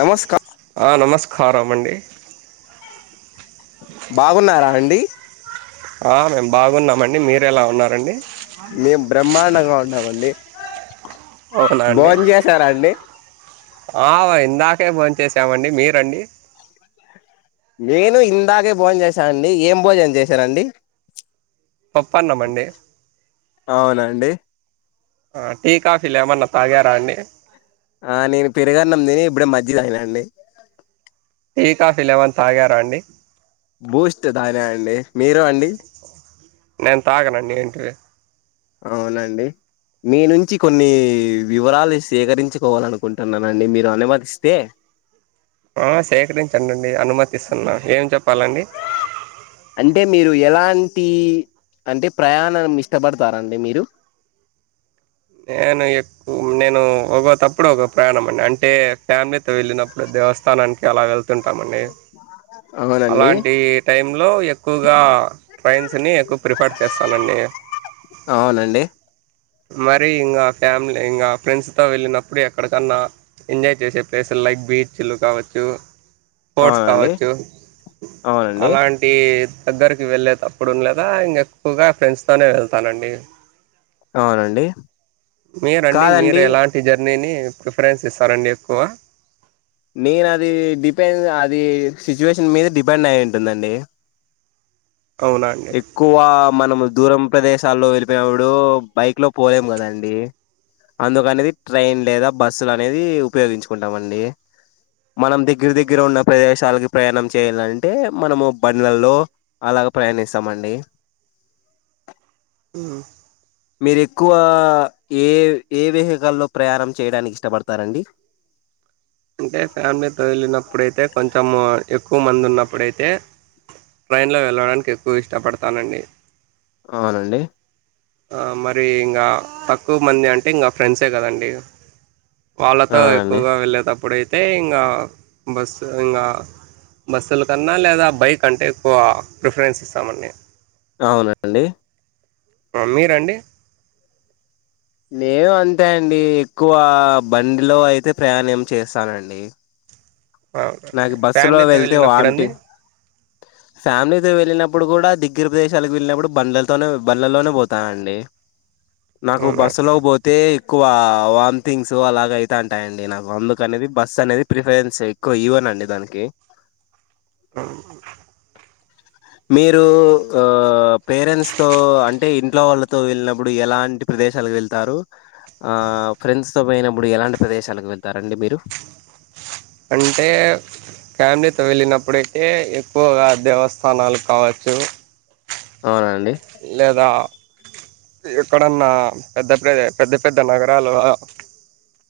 నమస్కార ఆ నమస్కాఖారంఅండి బాగున్నారా అండి [inaudible] ఆ మేము బాగున్నామండి మీరెలా ఉన్నారండి మేము బ్రహ్మాండంగ ఉన్నమండి అవునా అండి బోన్ చేసారా అండి ఆ ఇందాకే బోన్ చేసామండి మీరండి నేను ఇందాకే బోన్ చేసనండి ఏం భోజనం చేసారండి పప్పన్నమండి అవునండి టీ కాఫీ లేమన్నా తాగారా అండి ఆ నేను పెరగన్నం తిని ఇప్పుడే మజిగ దాయినాండి టీ కాఫీ లెవెన్ తాగారా అండి బూస్ట్ తాగ అండి మీరు అండి నేను తాగనండి ఏంటివి అవునండి మీ నుంచి కొన్నీ వివరాలు సేకరించుకోవాలనుకుంటున్నానండి మీరు అనుమతిస్తే ఆ సేకరించండి అనుమతిస్తున్నా ఏం చెప్పాలండి అంటే మీరు ఎలాంటి అంటే ప్రయాణం ఇష్టపడతారండి మీరు నేను ఎక్కు నేను ఒకో తప్పుడు ఒక ప్రయాణం అండి అం అంటే ఫ్యామిలీతో వెళ్ళనప్పుడు దేవస్థానానికి అలా వెల్త్ ళ్తుంటమండి అవునండి అలాంటి టైంలో ఎక్కువగా ట్రైన్స్ని ఎక్కువ ప్రిఫర్ చేస్తానండి అవునండి మరి ఇంగా ఫ్యామిలీ ఇంగా ఫ్రెండ్స్తో వెళ్ళినప్పుడు ఎక్కడికన్నా ఎంజాయ్ చేసే ప్లేసులు లైక్ బీచ్లు కావచ్చు స్పోర్ట్స్ అవునండి కావచ్చు అవునండి అలాంటీ దగ్గరికి వెళ్ళే తప్పుడు ఉండ్లేదా ఇంగ ఎక్కువగా ఫ్రెండ్స్ తోనే వెళ్తానండి అవునండి మీరండి మీరు కాదండి ఎలాంటి జర్నీని ప్రిఫరెన్స్ ఇస్తారండి ఎక్కువ నేను అది డిపెండ్ అది సిచ్యువేషన్ మీద డిపెండ్ అయి ఉంటుందండి అవునా అండి ఎక్కువ మనము దూరం ప్రదేశాల్లో వెళ్ళిపోయినప్పుడు బైక్ లో పోలేం కదండి అందుకనేది ట్రైన్ లేదా బస్సు లనేది ఉపయోగించుకుంటాం అండి మనం దగ్గర దగ్గర ఉన్న ప్రదేశాలకి ప్రయాణం చేయాలంటే మనము బండ్లల్లో అలగా ప్రయాణిస్తాం స్తమండి ఆ మీరు ఎక్కువ ఏ ఏ వెహికల్లో ప్రయాణం చేయడానికి ఇష్టపడతారండి అంటే ఫ్యామిలీతో వెళ్ళినప్పుడైతే కొంచెం ఎక్కువ మంది ఉన్నప్పుడైతే ట్రైన్లో వెళ్ళడానికి ఎక్కువ ఇష్టపడతానండి అవునండి ఆ మరి ఇంకా తక్కువ మంది అంటే ఇంకా ఫ్రెండ్సే కదండి వాళ్ళతో అవునండి ఎక్కువగా వెళ్ళేతప్పుడయిత్ అయితే ఇంగా బస్ ఇంగా బస్సుల కన్నా లేదా బైక్ అంటే ఎక్కువ ప్రిఫరెన్స్ ఇస్తామండి అవున అండి ఉ మీరండి నేను అంతే అండి ఎక్కువ బండ్లో అయితే ప్రయాణం చేస్తానండి అవునండి నాకు బస్సు లో ఫ్యామిలీతో వెళ్తే వెళ్ళినప్పుడు అండి వాంటింగ్ ఫ్యామిలీతో వెళ్ళినప్పుడు ఇప్పుడు కూడా దిగ్గర ప్రదేశాలకు వెళ్ళినప్పుడు బండ్లలతోనే బండ్లల్లోనే పోతానండి నాకు బస్సు అవునండి లో పోతే ఎక్కువ వామ్థింగ్స్ అలాగ అయితంటాయిడి నాకు అందుకు అనేది బస్ అనేది ప్రిఫరెన్స్ ఇ ఇవ్వన్ండి దానికి అ మీరు ఆ పేరెంట్స్ త అంటే ఇంట్లో వాళ్ళతో వెళ్ళినప్పుడు ఎలాంటి ప్రదేశాలకు వెళ్తారు ఆ ఫ్రెండ్స్ త పోయినప్పుడు ఎలాంటి ప్రదేశాలకు వెళ్తారండి మీరు అంటే ఫ్యామిలీతో వెళ్ళినప్పుడైతే ఎక్కువగా దేవస్థానాలు కావచ్చు అవునండి లేదా ఎక్కడన్నా పెద్ద పెద్ద పెద్ద పెద్ద నగరాలు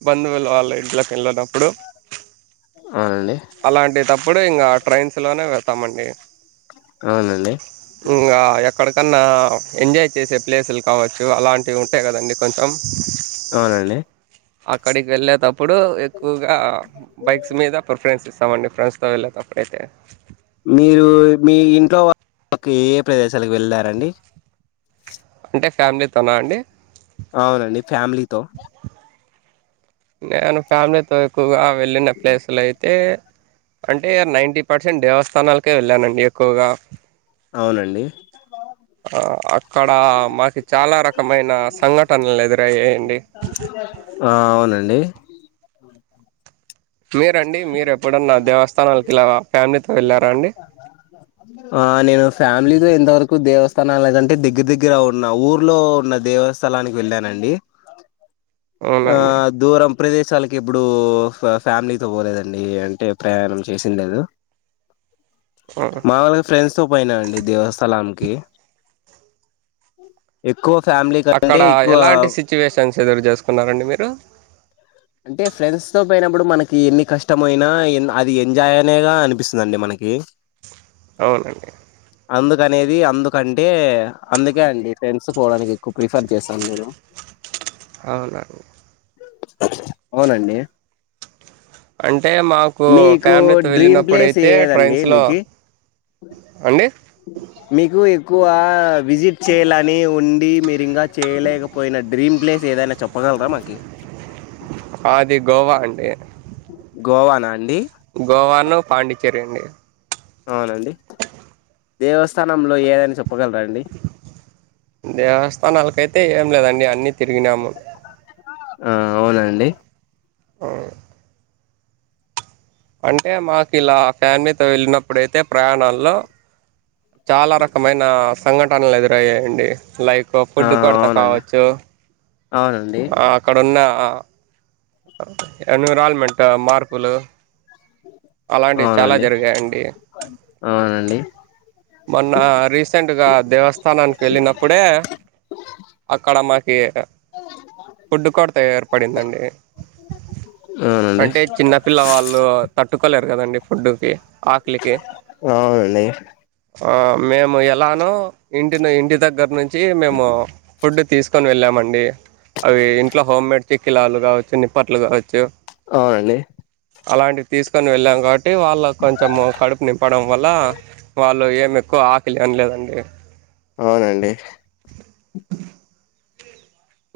బంధువులు వాళ్ళ ఇట్లోకి వెళ్ళనప్పుడు అవునండి ఇప్పుడే ఇంకా ట్రైన్స్ లోనే వెడతామండి అవునండి కన్నా ఎంజాయ్ చేసే ప్లేసులు కావచ్చు అలాంటివి ఉంటాయి కదండడి కొంచెం అవునండి అక్కడికి వెళ్ల అప్పుడు ఎక్కువగా బైక్స్ మీద ప్రిఫరెన్స్ ఇస్తుం సమండి ఫ్రెండ్స్తో వెళ్ళేటప్పుడైతే మీరు మీ ఇంట్లో వాళ్ళకు ఏ ప్రదేశాలకు వెళ్ళారండి అంటే ఫ్యామిలీతోనా అండి అవునండి ఫ్యామిలీతో నేను ఫ్యామిలీతో ఎక్కువగా వెళ్ళిన ప్లేసులు అయితే అంటే నైంటీ పర్సెంట్ దేవస్థానాలకే వెళ్ళానండి ఎక్కువగా అవునండి ఆ, అక్కడ మాకి చాలా రకమైన సంఘటనలు ఎదురయ్యాయండి అ మీరండి మీరు ఎప్పుడన్నా దేవస్థానాలకి ఇలా ఫ్యామిలీతో వెళ్ళారా అండి స్థన లేదంటే దగ్గర దగ్గర ఉన్న ఊర్లో ఉన్న దేవస్థలానికి వెళ్ళానండి ఆ అవునండి దూరం ప్రదేశాలకి ఎప్పుడు ఫ్యామిలీ అ పోలేదండి అంటే ప్రయాణం చేసి లేదు ఆ. మా వాళ్ళగా ఫ్రెండ్స్ తో పోయిన అండి దేవస్థల అనుకు ఓకే ఎ అక్కడ ఎలాంటి సిచ్యువేషన్స్ ఎదురు చేసుకున్నారండి మీరు అంటే ఫ్రెండ్స్ తో పోయినప్పుడు మనకి ఎన్ని కష్టమ అయినా ఎ అది ఎంజాయ్ అనేగా అనిపిస్తుందిండి మనకి అవునండి అందుక అనేది అందుకంటే అందుకే అండి ఫ్రెన్స్ పోవడానికి కు ప్రిఫ కేసా మీరు అవునండి అవునండి అంటే మాకు మీకు ఫ్యామిలీతో డ్రీమ్ ప్లేస్ వెళ్ళినప్పుడుయితే ఏదండి ట్రైన్స్ లో మీకి అండి మీకు ఎక్కువ విజిట్ చేయ్యాలని ఉండి మీరు ఇంకా చేయలేకపోయిన డ్రీమ్ ప్లే ఏదాన్నా చెప్పగలరా మాకి అది గోవా అండి గోవానా అండి గోవాను పాండిచ్చేరి అండి అవునండి దేవస్థానంలో ఏదనా చెప్ దేవస్థానాలకయితే ఏం లేదండి అన్ని తి రిగినాము ఆ అవునండి ఔ అంటే మాకు ఇలా ఫ్యామిలి తో వెళ్ళినప్పుడయితే ప్రయాణాల్లో చాలా రకమైన సంఘటనలు ఎదురయ్యాయండి లైక్ [inaudible] ఆ ఫుడ్ కొరత అవునండి కావచ్చు అవునండి ఆ అక్కడున్న ఆ ఎన్విరాల్మెంట్ మార్పులు అలాంటివి చాలా అవునండి జరిగాయండి అవునండి మొన్న రీసెంట్ గా దేవస్థానానికి వెళ్ళినప్పుడే అక్కడ టమా [unintelligible] [unintelligible] ఫుడ్డు కొరత ఏర్పడిందండి అవునండి అంటే చిన్నపిల్ల వాళ్ళు తట్టుకోలేరు కదండి ఫుడ్డుకి ఆకలికి అవునండి ఆ మేము ఎలానో ఇంటిని ఇంటి దగ్గర నుం చి మేము ఫుడ్ తీసుకొని వెళ్ళామండి అవి ఇంట్లో హోమ్మేడ్ చెక్కిలాలు కావచ్చు నిప్పట్లు కావచ్చు అవునండి అలాంటివి తీసుకొని వెళ్ళాం కాబ టే వాళ్ళక్కొంచెం కడుపు నింపడం వల్ల వాళ్ళు ఏం ఎక్కువ ఆకలి అనలేదండి అవునండి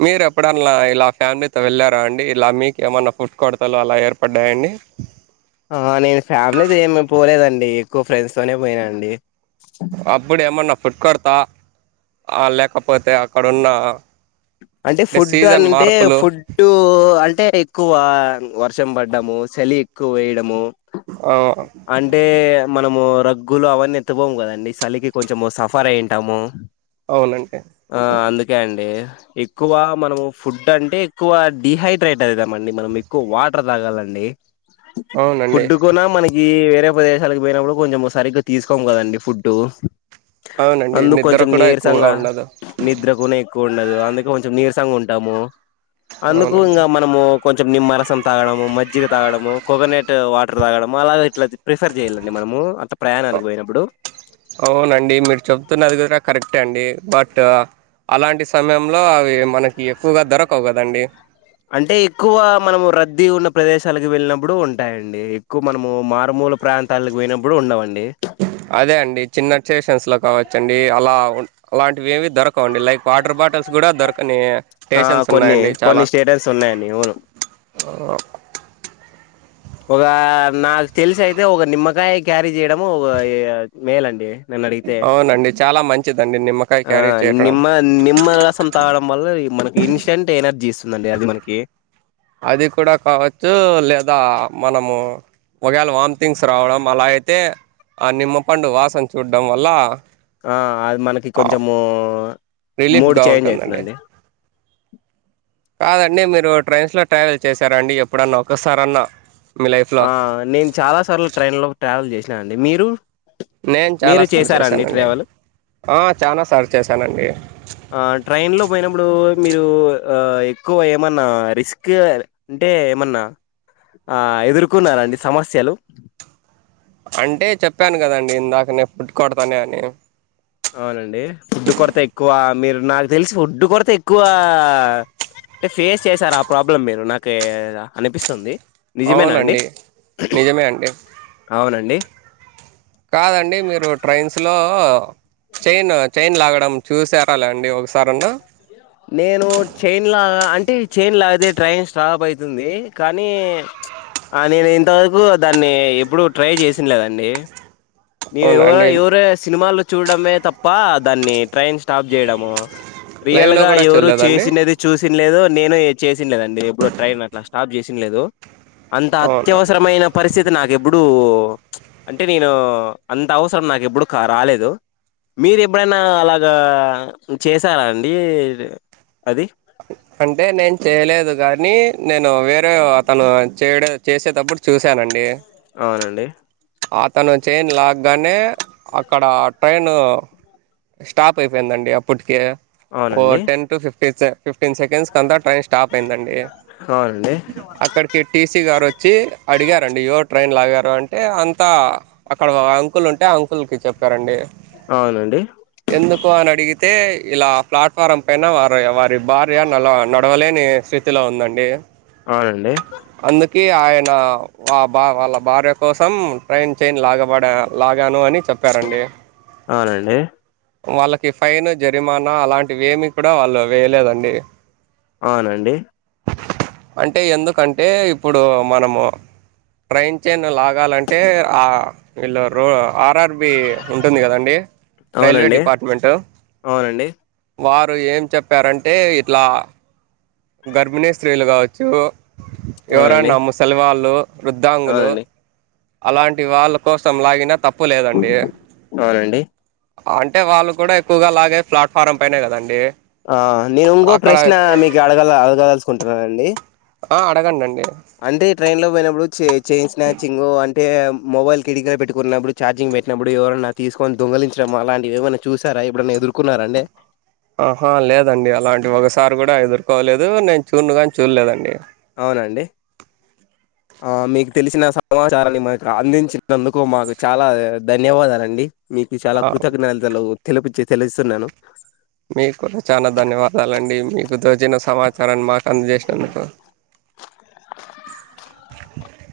మీరు ఎప్పుడన్నా ఇలా ఫ్యామిలీతో వెళ్ళారా అండి ఇలా మీకేమన్నా ఫుడ్ కొడతలు అలా ఏర్పడ్డాయాండి టే ఎక్కువ ఫ్రెండ్స్ తోనే పోయినా అండి అప్పుడేమ్మన్నా ఫుడ్కొ డతా లేకపోతే ఆక్కడున్న అంటే ఫుడ్ అనింటే ఫుడ్డు అంటే ఎక్కువ వర్షం పడ్డము చలి ఎక్కువ వేయ్యడము ఆ అంటే మనము రగ్గులు అవన్నీ ఎత్తుపోము కదండీ చలికి కొంచెం సఫర్ అయింటాము అవునండి ఆ అందుకే అండి ఇ ఎక్కువ మనము ఫుడ్ అంటే ఎక్కువ డిహైడ్రేట్ అయితంమండి. మనం ఎక్కువ వాటర్ తాగాలండి. అవునండి ఫుడ్డు కూనా మనకి వేరే ప్రదేశాలకు పోయినప్పుడు కొంచెం సరిగ్గా తీసుకోం కదండి ఫుడ్డు అవునండి అందుకు నిద్ర కొంచెం కూడా ఎక్కువగా నీరసంగా ఉండదు నిద్ కునే కూండదు అందుకే నీరసంగా ఉంటాము అందుకు అవునండి ఇంకా మనము కొం నిమ్మరసం తాగడము. మజ్జిగ తాగడము. కోకోనట్ వాటర్ తాగడము అలాగ ఇట్లా. ప్రిఫర్ చెయాలండి మనము అట్ల అ ప్రయాణాలకు పోయినప్పుడు ట్టెండి బట్ అలాంటి సమయంలో అవి మనకి ఎక్కువగా దొరకవు కదండి అంటే ఎక్కువ మనం రద్దీ ఉన్న ప్రదేశాలకు వెళ్ళినప్పుడు ఉంటాయండి. ఎక్కువ మనము మారుమూల ప్రాంతాలకు పోయినప్పుడు ఉండవండి. అదే అండి చిన్న స్టేషన్స్ లో కావచ్చండి అలా అలాంటివి ఏవి దొరకండి లైక్ వాటర్ బాటిల్స్ కూడా దొరకని ఆ స్టేషన్స్ కొన్ని ఉన్నాయండి చాలా కొన్ని స్టేటర్స్ ఉన్నాయండి వును ఒక నాకు తెలిసి అయితే ఒక నిమ్మకాయ క్యారీజ చేయడము ఇగ మేలండి నేను అడిగితే అవునండి చాలా మంచిదండి నిమ్మకాయ ఆ క్యారీ చేయడం నిమ్మ నిమ్మ రసం తాగడం వల్ల మనకి ఇన్స్టెంట్ ఎనర్జీస్ చిదండి అది మనకి అది కూడా కావచ్చు లేదా మనము ఒకేళ వామ్ థింగ్స్ రావడం అలా అయితే ఆ నిమ్మపండు వాసన చూడడం వల్ల ఆ అది మనకి కొంచెము మూడు రిలీఫ్గా చేంజ్ ఉంటుందండి అయితదండి. అంటే మీరు ట్రెయిన్స్లో ట్రావెల్ చేశారా అండి ఎప్పుడన్నా ఒకసారన్న ఆ నేను చాలా సార్లు ట్రైన్ లో ట్రావెల్ చేసిన ఇట్లా అండి మీరు నేను మీరు చాలాసార్లు చేసారా అండి చేశానండి ట్రావెల్ చాలాసార్లు చేశానండి ఆ ట్రైన్ లో పోయినప్పుడు మీరు ఆ ఎక్కువ ఏమన్నా రిస్క్ అంటే ఏమన్నా ఆ ఎదురు కున్నారా అండి సమస్యలు అంటే చెప్పాను కదండి ఇందాక నేను ఫుడ్ కొడతానే అని అవునండి ఫుడ్ కొరత ఎక్కువ మీరు నాకు తెలిసి ఫుడ్ కొరత ఎక్కువ అంటే ఫేస్ చేసారు. ఆ ప్రాబ్లం మీరు నాకి అనిపిస్తుంది. నిజమేనా అండి అవునండి నిజమే అండి అవునండి కాదండి మీరు ట్రైన్స్లో చైన్ చైన్ లాగడం చూసారా అలా అండి ఒకసారి అన్న నేను చైన్ లా అంటే చైన్ లా ట్రైన్ స్టాప్ అయ్యింది కానీ నేను ఇంతవరకు దాన్ని ఎప్పుడు ట్రై చేసింది లేదండి అవునా అండి [unintelligible] ఎవరే సినిమాల్లో వచ్చ చూడడమే తప్ప దాన్ని ట్రైన్ స్టాప్ చేయడము రియల్ లైవ్లో గా కూడా ఎవరు చూడలేదండి చేసినది చూసి నలేదు నేను చేసింది లేదు ఎప్పుడు ట్రైన్ అట్లా స్టాప్ చేసింది లేదు అంత అవునండి అత్యవసరమైన పరిస్థితి నాకేప్ ఇప్పుడు అంటే నేను అంత అవసరం నాకు ఎప్పుడు కా రాలేదు మీరు ఎప్పుడైనా అలాగా చేసారా అండి అది అంటే నేను చేయలేదు కానీ నేను వేరే అతను చేయడ చేసేటప్పుడు చూసానండి అవునండి అతను చైన్ లాగగానే అక్కడ ట్రైన్ స్టాప్ అయిపోయిందండి అప్పటికే ఓ అవునండి ten two fifteens fifteen seconds అంత ట్రైన్ స్టాప్ అయిందండి అవునండి అక్కడికి టీసీ గారు వ వచ్చి అడిగారండి ఎవరు ట్రైన్ లాగారు అంటే అం త్త అక్కడ ఓ అంకుల్ ఉంటే ఆ అంకుల్ కి చెప్పారండి అవునండి ఎందుకు అనీ అడిగి అయితే ఇలా ప్లాట్ఫారం పైన వారు వారి భార్య నలవ నడవలేని స్థితిలో ఉందండి అవునండి కి ఆయన వ బా వాళ్ళ భార్య కోసం ట్రైన్ చైన్ లాగబడా లాగాను అని చెప్పారండి అవునండి వాళ్ళకి ఫైన్ జరిమానా అలాంటివి ఏమి కూడా వాళ్ళు వేయలేదండి అవునండి అంటే ఎందుకంటే ఇప్పుడు మనము ట్రైన్ చైన్ లాగాలం ఆ ఇల్లు రో ఆర్ఆర్బి ఉంటుంది కదండి రైల్వే అవునండి డిపార్ట్మెంట్ వా ఏం చెప్పారంటే ఇట్లా గర్భిణీ స్త్రీలు కావచ్చు అవునండి ఎవరన్నా ముసలి వాళ్ళు వృద్ధాంగులు అవునండి అలాంటి వాళ్ళ కోసం లాగిన తప్ప తప్పు లేదండి అవునండి అంటే వాళ్ళు కూడా ఎక్కువగా లాగే ప్లాట్ ఫారం పైనే కదాండి ఆ నినుంగో ప్రశ్న మీకీ అడగలా గయల్సుకుంటున్నానండి ఆ అడగండి అండి అంటే ట్రైన్ లో పోయినప్పుడు చైన్స్ మ్యాచ్చింగు అంటే మొబైల్ కిటికీ పెట్టుకున్నప్పుడు ఛార్జింగ్ పెట్టినప్పుడు ఎవరన్నా తీసుకొని దొంగలించడం అలాంటివి ఏమైనా చూసారా ఇప్పుడన్న ఎదుర్కున్నారా అండి ఆహా లేదండి అలాంటి ఒకసారి కూడా ఎదుర్కోలేదు నేను చూనుగాని చూడలేదండి అవునండి మీకు తెలిసిన సమాచారాన్ని మాకు అందించినందుకు మాకు చాలా ధన్యవాదాలండి మీకు చాలా ఆ కృతజ్ఞతలు తెలిపుచ్చి తెలిస్తున్నాను మీకు కూడా చనా ధన్యవాదాలు అండి మీకు దోచిన సమాచారాన్ని మాకు అందజేసినందుకు